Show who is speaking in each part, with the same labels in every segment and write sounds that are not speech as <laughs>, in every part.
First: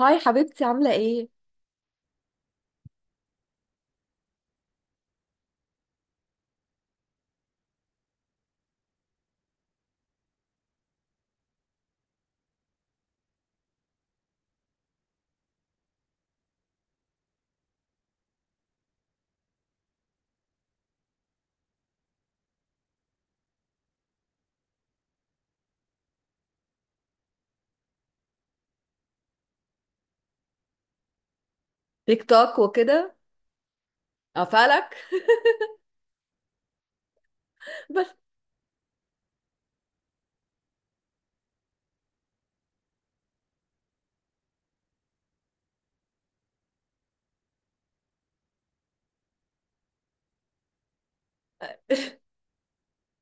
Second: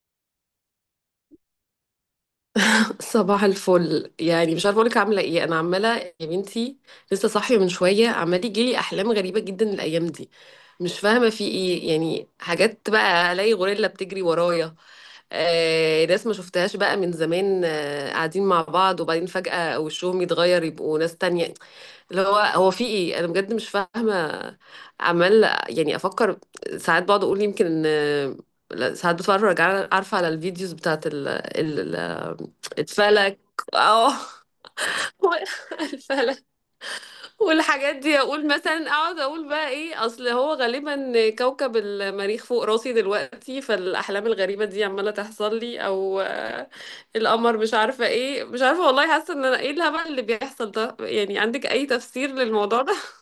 Speaker 1: هاي حبيبتي، عاملة ايه؟
Speaker 2: <laughs> صباح الفل، يعني مش عارفه اقولك عامله ايه، انا عماله يا بنتي. لسه صاحيه من شويه، عمال يجيلي احلام غريبه جدا الايام دي. مش فاهمه في ايه، يعني حاجات بقى الاقي غوريلا بتجري ورايا. ناس ما شفتهاش بقى من زمان، قاعدين مع بعض وبعدين فجأة وشهم يتغير يبقوا ناس تانية. اللي هو هو في ايه؟ انا بجد مش فاهمة. عمال يعني افكر. ساعات بقعد اقول يمكن لا، ساعات بتفرج عارفة، على الفيديوز بتاعت
Speaker 1: تيك توك وكده.
Speaker 2: الفلك. اه.
Speaker 1: قفلك.
Speaker 2: <laughs> الفلك
Speaker 1: <laughs>
Speaker 2: والحاجات
Speaker 1: بس
Speaker 2: دي. اقول مثلا اقعد اقول بقى ايه، اصل هو غالبا كوكب المريخ فوق راسي دلوقتي، فالاحلام الغريبه دي عماله تحصل لي، او القمر، مش عارفه ايه، مش عارفه والله. حاسه ان انا ايه الهبل اللي بيحصل ده؟ يعني عندك اي تفسير للموضوع ده؟ <laughs>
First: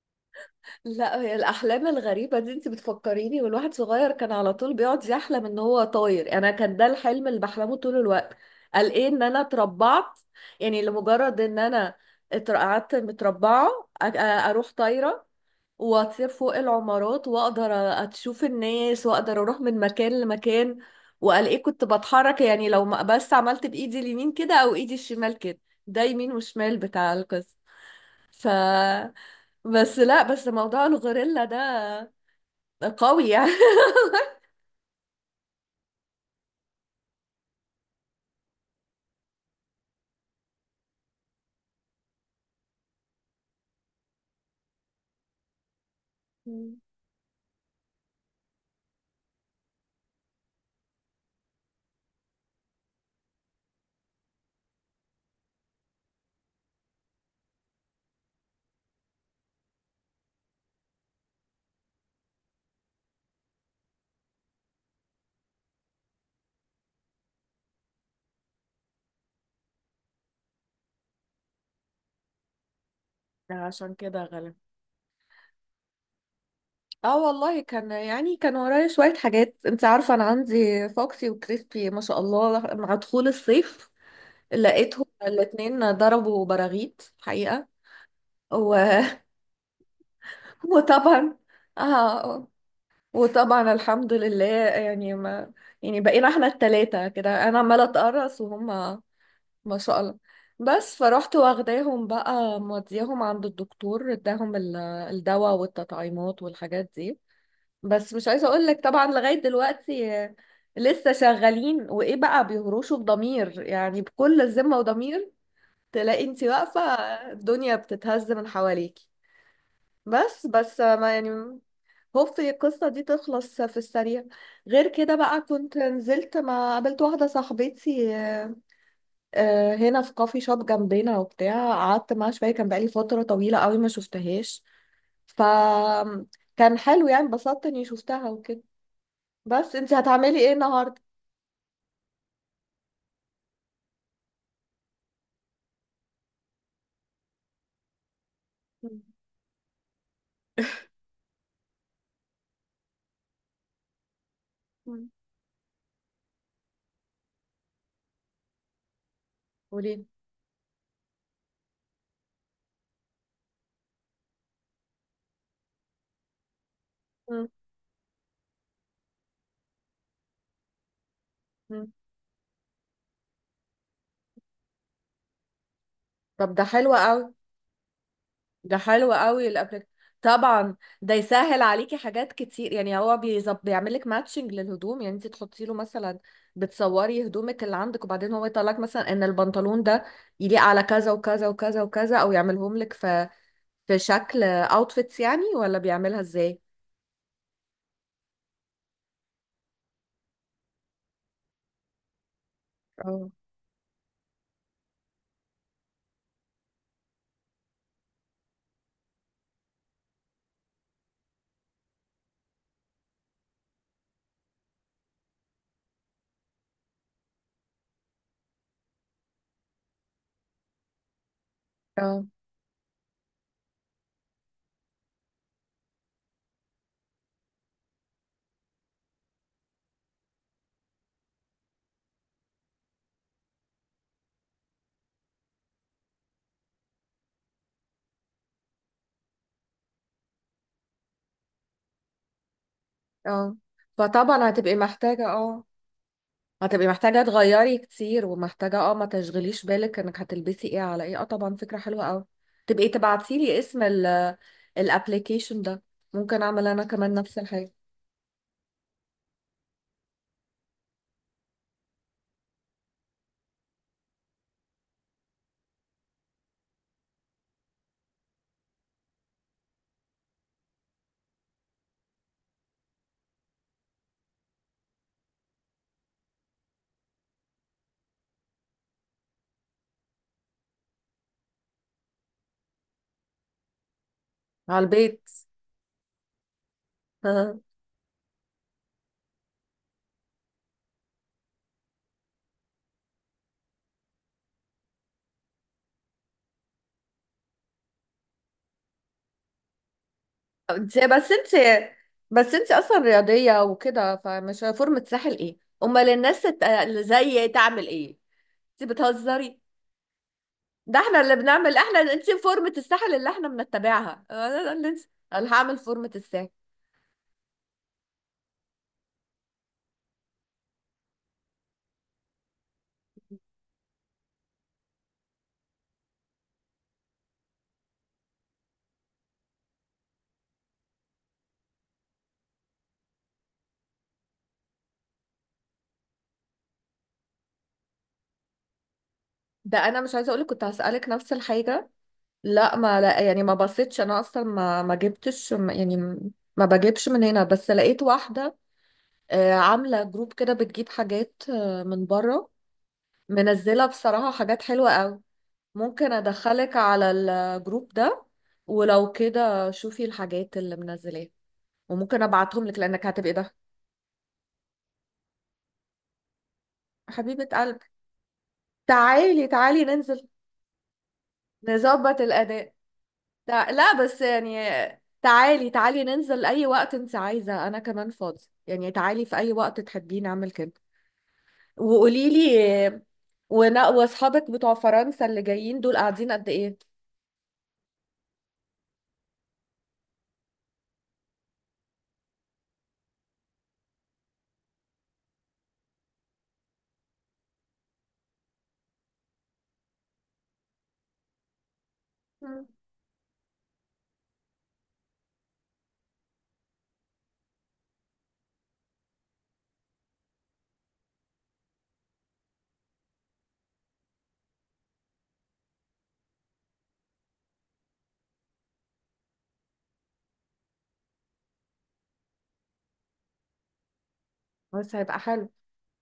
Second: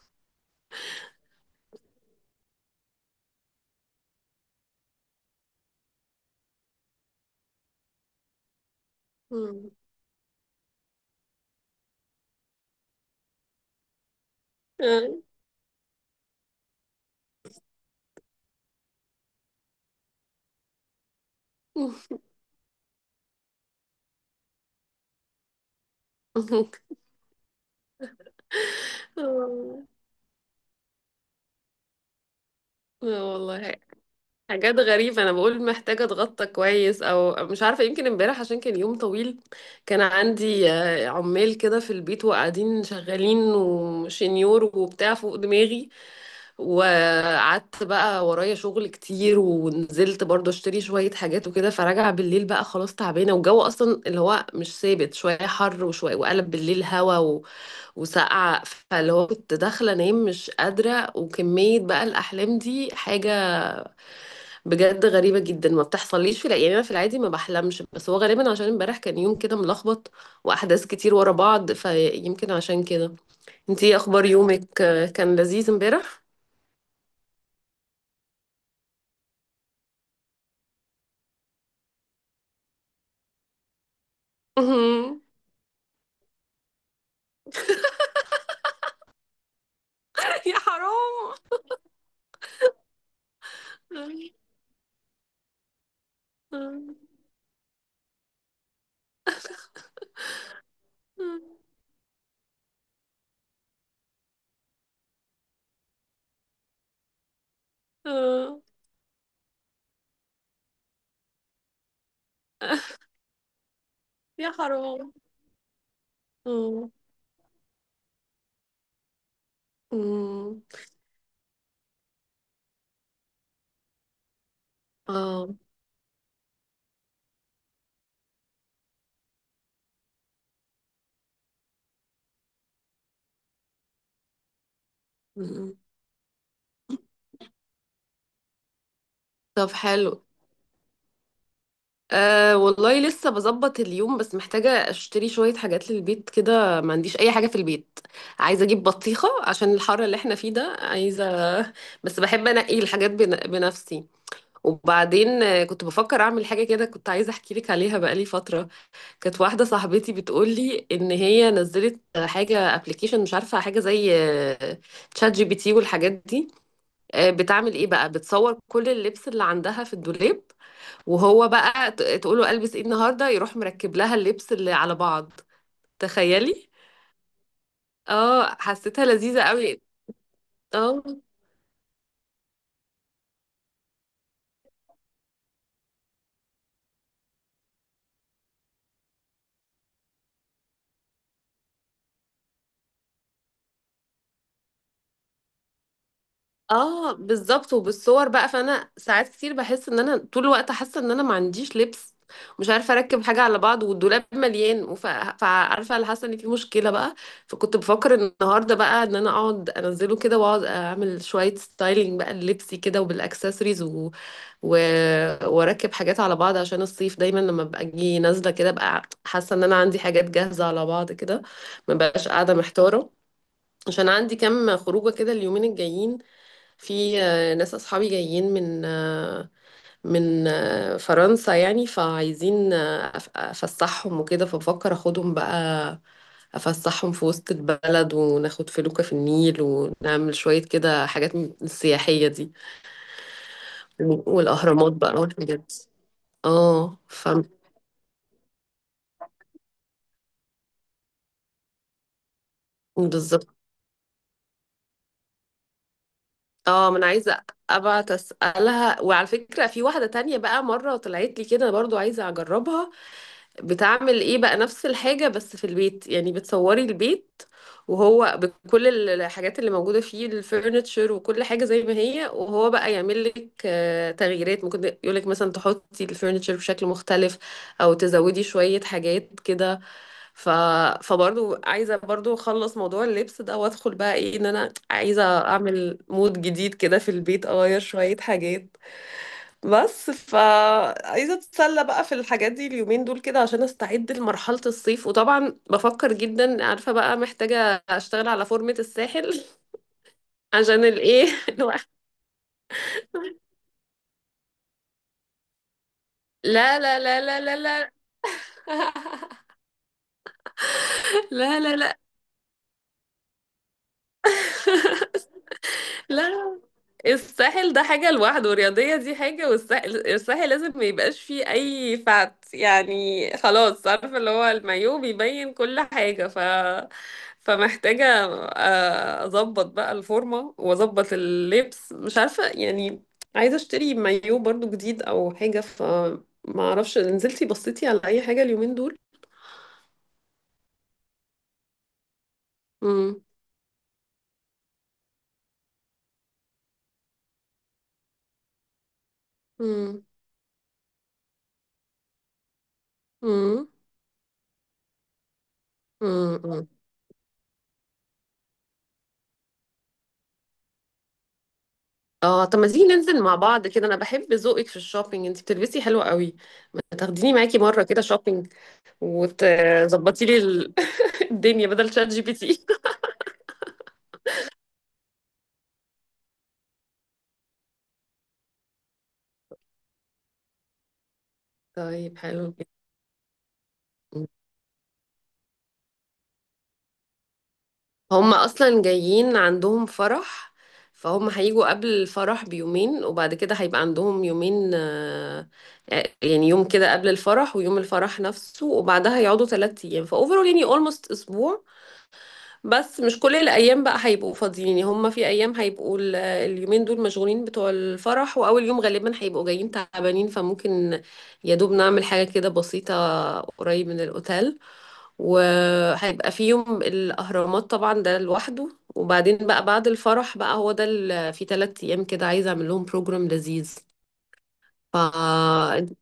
Speaker 1: لا، هي الأحلام الغريبة دي انت بتفكريني. والواحد صغير كان على طول بيقعد يحلم ان هو طاير، انا كان ده الحلم اللي بحلمه طول الوقت. قال ايه ان انا
Speaker 2: مم.
Speaker 1: اتربعت، يعني لمجرد ان انا قعدت متربعة، اروح طايرة
Speaker 2: <laughs>
Speaker 1: واطير فوق العمارات واقدر اشوف الناس واقدر اروح من مكان لمكان. والاقيه كنت بتحرك، يعني لو ما بس عملت بايدي اليمين كده او ايدي الشمال كده، ده يمين وشمال بتاع القصة. ف
Speaker 2: آه.
Speaker 1: بس، لا، بس موضوع الغوريلا ده قوي
Speaker 2: آه
Speaker 1: يعني.
Speaker 2: والله. حاجات غريبة. أنا بقول محتاجة أتغطى كويس، أو مش عارفة، يمكن امبارح عشان كان يوم طويل. كان عندي عمال كده في البيت، وقاعدين شغالين وشنيور وبتاع فوق دماغي.
Speaker 1: <laughs> مم.
Speaker 2: وقعدت بقى ورايا شغل كتير، ونزلت برضو اشتري شوية حاجات وكده، فراجعة بالليل بقى خلاص تعبانة، والجو أصلا اللي هو مش ثابت، شوية حر وشوية وقلب بالليل هوا وسقع. فاللي هو كنت داخلة أنام مش قادرة، وكمية بقى الأحلام دي حاجة بجد غريبة جدا. ما بتحصليش في يعني أنا في العادي ما بحلمش، بس هو غالبا عشان امبارح كان يوم كده ملخبط وأحداث كتير ورا بعض، فيمكن عشان كده. انتي
Speaker 1: عشان
Speaker 2: إيه
Speaker 1: كده
Speaker 2: أخبار
Speaker 1: غلب.
Speaker 2: يومك؟ كان لذيذ امبارح؟
Speaker 1: اه والله، كان يعني كان ورايا شوية حاجات. انت عارفة انا عندي فوكسي وكريسبي، ما شاء الله، مع دخول الصيف لقيتهم
Speaker 2: <laughs>
Speaker 1: الاتنين ضربوا براغيث حقيقة. و...
Speaker 2: يا حرام.
Speaker 1: وطبعا، اه، وطبعا الحمد لله، يعني ما يعني بقينا احنا التلاتة كده، انا عمالة اتقرص وهم، ما شاء الله. بس فروحت واخداهم بقى، مودياهم عند الدكتور اداهم الدواء والتطعيمات والحاجات دي. بس مش عايزة اقول لك، طبعا لغاية دلوقتي لسه شغالين وايه بقى، بيهروشوا بضمير، يعني بكل
Speaker 2: يا
Speaker 1: ذمة
Speaker 2: حرام. <laughs>
Speaker 1: وضمير. تلاقي انت واقفة
Speaker 2: آه.
Speaker 1: الدنيا بتتهز من حواليكي. بس
Speaker 2: آه.
Speaker 1: بس ما يعني هوب القصة دي تخلص في السريع. غير كده بقى،
Speaker 2: آه.
Speaker 1: كنت نزلت، ما قابلت واحدة صاحبتي هنا في كافي شوب جنبنا وبتاع. قعدت معاها شوية، كان بقالي فترة طويلة قوي ما شفتهاش. ف كان حلو، يعني انبسطت اني شفتها وكده.
Speaker 2: طب
Speaker 1: بس انت
Speaker 2: حلو.
Speaker 1: هتعملي ايه النهاردة؟
Speaker 2: أه والله لسه بظبط اليوم، بس محتاجة اشتري شوية حاجات للبيت كده، ما عنديش أي حاجة في البيت. عايزة أجيب
Speaker 1: مم.
Speaker 2: بطيخة عشان الحر اللي احنا فيه ده، عايزة. <laughs> بس بحب أنقي الحاجات بنفسي.
Speaker 1: مم.
Speaker 2: وبعدين كنت بفكر أعمل حاجة كده، كنت عايزة أحكي لك عليها بقالي فترة. كانت واحدة
Speaker 1: قولي.
Speaker 2: صاحبتي بتقول لي إن هي نزلت حاجة ابلكيشن، مش عارفة، حاجة زي تشات جي بي تي والحاجات دي.
Speaker 1: مم.
Speaker 2: بتعمل إيه بقى؟ بتصور كل اللبس اللي عندها في الدولاب، وهو بقى
Speaker 1: مم.
Speaker 2: تقوله البس ايه النهارده، يروح مركب لها اللبس اللي على بعض.
Speaker 1: طب ده
Speaker 2: تخيلي.
Speaker 1: حلو قوي.
Speaker 2: اه،
Speaker 1: ده
Speaker 2: حسيتها
Speaker 1: حلو
Speaker 2: لذيذة
Speaker 1: قوي
Speaker 2: قوي.
Speaker 1: الابليك. طبعا
Speaker 2: اه.
Speaker 1: ده يسهل عليكي حاجات كتير، يعني هو بيظب بيعمل لك ماتشنج للهدوم. يعني انت تحطي له مثلا، بتصوري هدومك اللي عندك وبعدين هو يطلع لك مثلا ان البنطلون ده يليق على كذا وكذا وكذا وكذا، او يعملهم لك في شكل اوتفيتس، يعني ولا بيعملها ازاي؟
Speaker 2: اه بالظبط، وبالصور بقى. فانا ساعات كتير بحس ان انا طول الوقت حاسه ان انا ما عنديش لبس، مش عارفه اركب
Speaker 1: اه،
Speaker 2: حاجه على بعض، والدولاب مليان. فعارفه، اللي حاسه ان في مشكله بقى. فكنت بفكر النهارده بقى ان انا اقعد انزله كده، واقعد اعمل شويه ستايلينج بقى للبسي كده وبالاكسسوارز، و... واركب حاجات على بعض، عشان الصيف دايما لما ببقى اجي نازله كده ببقى حاسه ان انا عندي حاجات جاهزه على بعض كده، ما
Speaker 1: اه،
Speaker 2: بقاش قاعده محتاره. عشان عندي كام خروجه كده اليومين الجايين. في ناس اصحابي جايين من فرنسا، يعني فعايزين افسحهم وكده، فبفكر اخدهم بقى افسحهم في وسط البلد، وناخد فلوكة في النيل، ونعمل شويه كده حاجات من السياحيه دي.
Speaker 1: اه، فطبعا هتبقي
Speaker 2: والاهرامات بقى
Speaker 1: محتاجة.
Speaker 2: والحاجات
Speaker 1: اه،
Speaker 2: دي.
Speaker 1: هتبقي
Speaker 2: اه
Speaker 1: محتاجة
Speaker 2: ف.
Speaker 1: تغيري كتير ومحتاجة، اه، ما تشغليش بالك انك هتلبسي ايه على ايه. اه، طبعا فكرة حلوة قوي. تبقي
Speaker 2: بالظبط.
Speaker 1: تبعتيلي اسم الابليكيشن ده. ممكن اعمل انا
Speaker 2: اه ما انا
Speaker 1: كمان نفس
Speaker 2: عايزه
Speaker 1: الحاجة
Speaker 2: ابعت اسالها. وعلى فكره، في واحده تانية بقى مره طلعت لي كده برضو، عايزه اجربها. بتعمل ايه بقى؟ نفس الحاجه بس في البيت، يعني بتصوري البيت وهو بكل الحاجات اللي موجوده فيه، الفurniture وكل حاجه زي ما هي، وهو بقى يعمل لك تغييرات، ممكن يقول لك مثلا تحطي الفurniture بشكل مختلف، او تزودي شويه حاجات كده. ف... فبرضو عايزة برضو اخلص موضوع اللبس ده، وادخل بقى ايه، ان انا
Speaker 1: على
Speaker 2: عايزة
Speaker 1: البيت.
Speaker 2: اعمل مود جديد كده في
Speaker 1: <laughs>
Speaker 2: البيت،
Speaker 1: ها.
Speaker 2: اغير شوية حاجات. بس فعايزة اتسلى بقى في الحاجات دي اليومين دول كده، عشان استعد لمرحلة الصيف. وطبعا بفكر جدا، عارفة بقى، محتاجة اشتغل على فورمة الساحل. <laughs> عشان
Speaker 1: انت
Speaker 2: الايه
Speaker 1: بس
Speaker 2: <laughs>
Speaker 1: انت انت اصلا رياضية وكده، فمش فورمة ساحل ايه؟ امال الناس
Speaker 2: لا لا
Speaker 1: اللي
Speaker 2: لا لا
Speaker 1: زي
Speaker 2: لا
Speaker 1: تعمل
Speaker 2: لا.
Speaker 1: ايه؟ انت بتهزري. ده احنا
Speaker 2: <laughs>
Speaker 1: اللي
Speaker 2: لا
Speaker 1: بنعمل،
Speaker 2: لا لا
Speaker 1: احنا انت فورمة الساحل اللي احنا بنتبعها. <laughs> انا أنا اللي انت انا هعمل فورمة الساحل.
Speaker 2: لا. الساحل ده حاجة لوحده، والرياضية دي حاجة، والساحل الساحل لازم ما يبقاش فيه أي فات، يعني خلاص، عارفة اللي هو المايو بيبين كل حاجة. ف فمحتاجة أظبط بقى الفورمة وأظبط اللبس، مش عارفة يعني. عايزة أشتري مايو برضو جديد أو حاجة، فما أعرفش، نزلتي بصيتي على أي حاجة اليومين دول؟
Speaker 1: ده انا مش عايزه اقولك، كنت هسألك نفس الحاجه. لا، ما لا،
Speaker 2: مم.
Speaker 1: يعني ما بصيتش انا اصلا ما جبتش يعني ما بجيبش من هنا. بس لقيت واحده
Speaker 2: مم.
Speaker 1: عامله جروب كده، بتجيب حاجات من بره.
Speaker 2: مم.
Speaker 1: منزله بصراحه حاجات حلوه قوي. ممكن
Speaker 2: مم.
Speaker 1: ادخلك على الجروب ده، ولو كده شوفي الحاجات اللي منزلاها، وممكن
Speaker 2: اه طب
Speaker 1: ابعتهم
Speaker 2: ما
Speaker 1: لك
Speaker 2: تيجي
Speaker 1: لانك
Speaker 2: ننزل
Speaker 1: هتبقي
Speaker 2: مع
Speaker 1: ده.
Speaker 2: بعض كده، انا بحب ذوقك في الشوبينج، انت بتلبسي حلو قوي. ما تاخديني
Speaker 1: حبيبه
Speaker 2: معاكي مره
Speaker 1: قلبي،
Speaker 2: كده شوبينج،
Speaker 1: تعالي تعالي
Speaker 2: وتظبطي
Speaker 1: ننزل.
Speaker 2: لي ال- <laughs> الدنيا بدل شات
Speaker 1: نظبط
Speaker 2: جي بي تي.
Speaker 1: الاداء. لا لا، بس يعني تعالي تعالي ننزل اي وقت انت عايزة. انا كمان فاضي، يعني تعالي في اي وقت تحبي نعمل كده.
Speaker 2: <laughs> طيب،
Speaker 1: وقولي
Speaker 2: حلو جدا.
Speaker 1: لي، ونا واصحابك بتوع فرنسا اللي جايين دول قاعدين قد ايه؟
Speaker 2: هم اصلا جايين عندهم فرح، فهم هيجوا قبل الفرح بيومين، وبعد كده هيبقى عندهم يومين، يعني يوم كده قبل الفرح، ويوم الفرح نفسه، وبعدها يقعدوا 3 ايام، فاوفرول يعني اولموست اسبوع.
Speaker 1: مم.
Speaker 2: بس مش كل الايام بقى هيبقوا فاضيين، يعني هما في ايام هيبقوا اليومين دول مشغولين بتوع الفرح، واول يوم غالبا هيبقوا جايين تعبانين، فممكن يا دوب نعمل حاجه كده بسيطه قريب من الاوتيل. وهيبقى في يوم الاهرامات طبعا ده لوحده، وبعدين بقى بعد الفرح بقى، هو ده في 3 ايام كده عايزه اعمل لهم بروجرام لذيذ.
Speaker 1: بس هيبقى حلو.
Speaker 2: فانت.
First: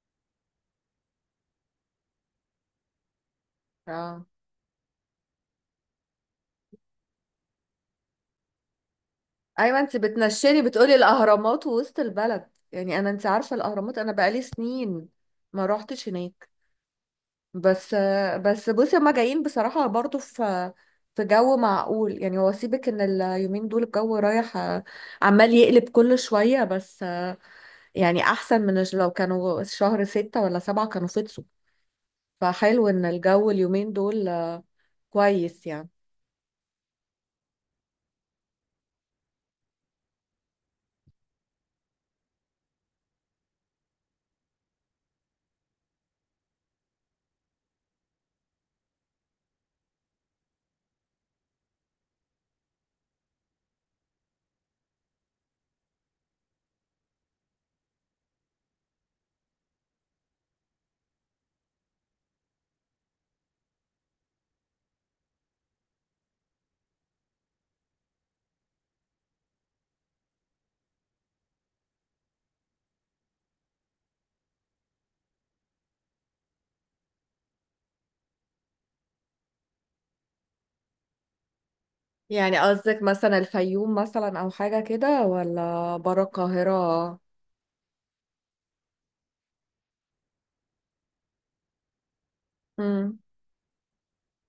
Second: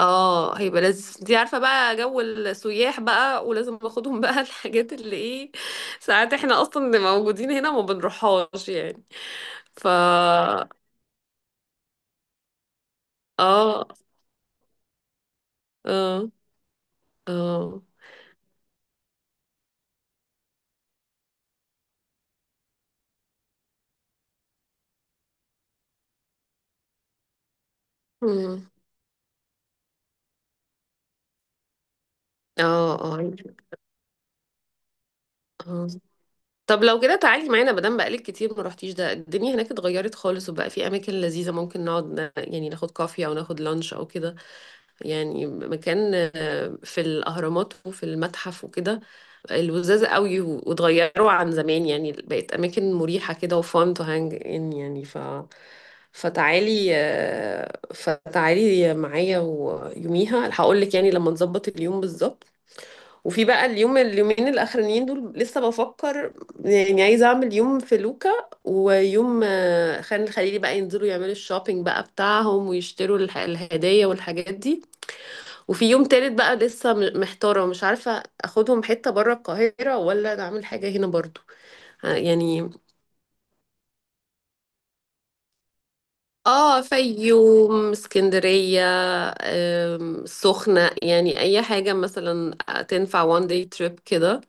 Speaker 2: اه هيبقى لذيذ. انتي عارفة بقى جو السياح بقى، ولازم ناخدهم
Speaker 1: اه،
Speaker 2: بقى <laughs> الحاجات اللي ايه، ساعات احنا اصلا اللي موجودين هنا ما بنروحهاش يعني.
Speaker 1: ايوه
Speaker 2: ف
Speaker 1: انت بتنشني
Speaker 2: اه.
Speaker 1: بتقولي الاهرامات ووسط البلد. يعني انا، انت عارفة
Speaker 2: اه.
Speaker 1: الاهرامات انا بقالي سنين ما روحتش هناك.
Speaker 2: اه.
Speaker 1: بس بس بصي، هما جايين بصراحة برضو في في جو معقول، يعني هو سيبك ان اليومين دول الجو رايح عمال يقلب كل شوية. بس يعني احسن
Speaker 2: مم.
Speaker 1: من لو كانوا شهر ستة ولا سبعة كانوا فطسوا. فحلو ان
Speaker 2: اه.
Speaker 1: الجو اليومين دول كويس
Speaker 2: اه
Speaker 1: يعني.
Speaker 2: طب لو كده تعالي معانا، مادام بقالك كتير ما رحتيش، ده الدنيا هناك اتغيرت خالص، وبقى في اماكن لذيذه ممكن نقعد يعني ناخد كافي، او ناخد لانش او كده. يعني مكان في الاهرامات وفي المتحف وكده الوزاز قوي، واتغيروا عن زمان، يعني بقت اماكن مريحه كده، وفان تو هانج ان، يعني ف فتعالي فتعالي معايا، ويوميها هقول لك يعني لما نظبط اليوم بالظبط. وفي بقى اليوم، اليومين الاخرانيين دول لسه بفكر، يعني عايزه اعمل يوم في لوكا، ويوم خان الخليلي بقى، ينزلوا يعملوا الشوبينج بقى بتاعهم ويشتروا الهدايا والحاجات دي. وفي يوم تالت بقى لسه محتاره، مش عارفه اخدهم حته بره القاهره ولا اعمل حاجه هنا برضو.
Speaker 1: يعني
Speaker 2: يعني.
Speaker 1: قصدك مثلا الفيوم مثلا او حاجة كده، ولا برا
Speaker 2: اه،
Speaker 1: القاهرة؟
Speaker 2: فيوم، اسكندرية، سخنة، يعني أي حاجة مثلا
Speaker 1: مم.
Speaker 2: تنفع one day trip كده.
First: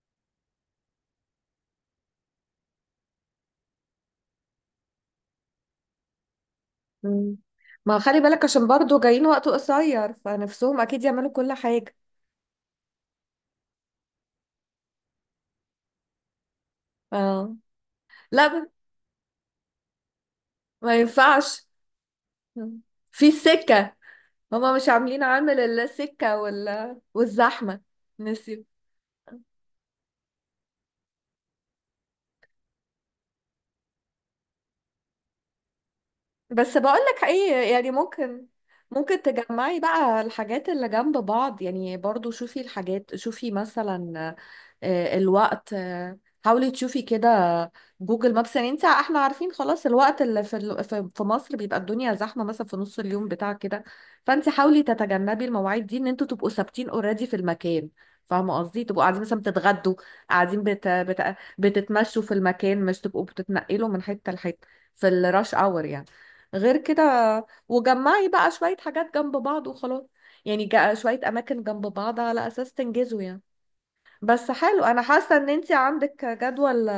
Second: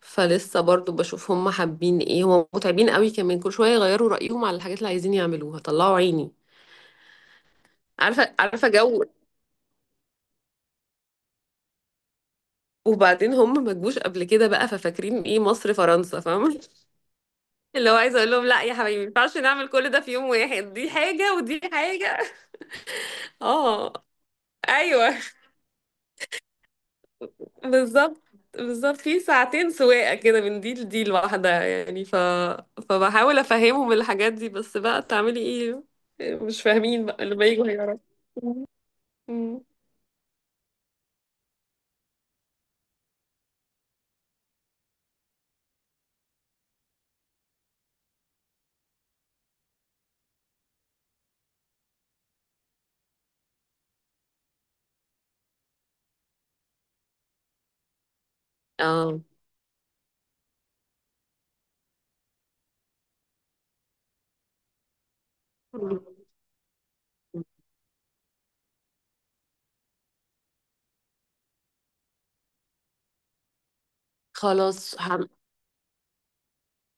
Speaker 2: فلسه برضو بشوف هم حابين ايه، هم متعبين قوي كمان كل شوية يغيروا رأيهم على الحاجات اللي عايزين يعملوها، طلعوا عيني.
Speaker 1: مم. ما خلي
Speaker 2: عارفة
Speaker 1: بالك، عشان
Speaker 2: عارفة
Speaker 1: برضو
Speaker 2: جو.
Speaker 1: جايين وقت قصير فنفسهم اكيد يعملوا كل حاجة.
Speaker 2: وبعدين هم ما جوش قبل كده بقى، ففاكرين ايه مصر، فرنسا، فاهمة؟
Speaker 1: اه،
Speaker 2: <laughs> اللي هو عايزة اقول لهم لا
Speaker 1: لا،
Speaker 2: يا حبايبي، ما ينفعش نعمل كل ده في يوم واحد، دي
Speaker 1: ما
Speaker 2: حاجة ودي
Speaker 1: ينفعش
Speaker 2: حاجة. <laughs>
Speaker 1: في سكة،
Speaker 2: اه.
Speaker 1: هما مش
Speaker 2: ايوه
Speaker 1: عاملين عامل الا سكة ولا والزحمة.
Speaker 2: بالظبط.
Speaker 1: نسيب.
Speaker 2: بالظبط، في ساعتين سواقة كده من دي لدي لوحدها يعني. فبحاول افهمهم الحاجات دي، بس بقى تعملي ايه، مش
Speaker 1: بس
Speaker 2: فاهمين بقى،
Speaker 1: بقولك
Speaker 2: اللي بيجوا
Speaker 1: ايه، يعني
Speaker 2: هيعرفوا.
Speaker 1: ممكن
Speaker 2: أمم.
Speaker 1: تجمعي بقى الحاجات اللي جنب بعض. يعني برضو شوفي الحاجات، شوفي مثلا الوقت، حاولي تشوفي كده جوجل مابس. يعني انت، احنا عارفين خلاص الوقت اللي في في مصر بيبقى الدنيا زحمة، مثلا في نص اليوم بتاع كده. فانت حاولي تتجنبي المواعيد دي، ان انتوا تبقوا ثابتين اوريدي في المكان. فاهمة قصدي، تبقوا قاعدين
Speaker 2: اه.
Speaker 1: مثلا بتتغدوا، قاعدين بتتمشوا في المكان، مش تبقوا بتتنقلوا من حتة لحتة في الراش اور
Speaker 2: مم.
Speaker 1: يعني. غير كده، وجمعي بقى شوية حاجات جنب بعض وخلاص. يعني شوية أماكن جنب بعض على أساس تنجزوا يعني. بس حلو،
Speaker 2: خلاص
Speaker 1: أنا
Speaker 2: هم...
Speaker 1: حاسة إن أنتي عندك جدول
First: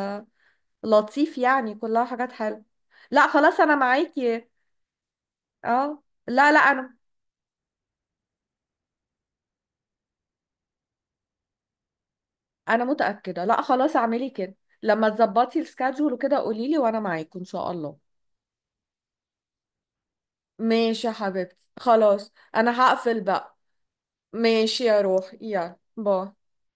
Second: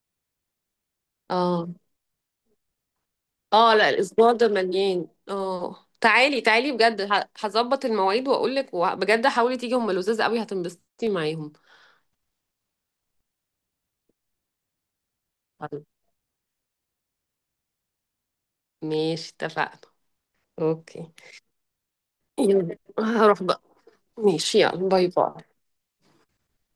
Speaker 1: لطيف،
Speaker 2: اه.
Speaker 1: يعني كلها حاجات حلوة. لا خلاص
Speaker 2: اه
Speaker 1: أنا
Speaker 2: لا الاسبوع
Speaker 1: معاكي.
Speaker 2: ده مليان. اه
Speaker 1: اه،
Speaker 2: تعالي
Speaker 1: لا لا،
Speaker 2: تعالي
Speaker 1: أنا
Speaker 2: بجد، هظبط المواعيد واقول لك، بجد حاولي تيجي، هم لذاذ قوي هتنبسطي معاهم.
Speaker 1: أنا متأكدة، لا خلاص اعملي كده. لما تظبطي
Speaker 2: طيب
Speaker 1: السكادجول وكده قوليلي، وأنا معاكي إن شاء الله.
Speaker 2: ماشي، اتفقنا.
Speaker 1: ماشي يا
Speaker 2: اوكي
Speaker 1: حبيبتي، خلاص
Speaker 2: يلا
Speaker 1: أنا هقفل
Speaker 2: هروح
Speaker 1: بقى.
Speaker 2: بقى. ماشي
Speaker 1: ماشي
Speaker 2: يلا،
Speaker 1: يا
Speaker 2: باي
Speaker 1: روحي،
Speaker 2: باي.
Speaker 1: يلا باي.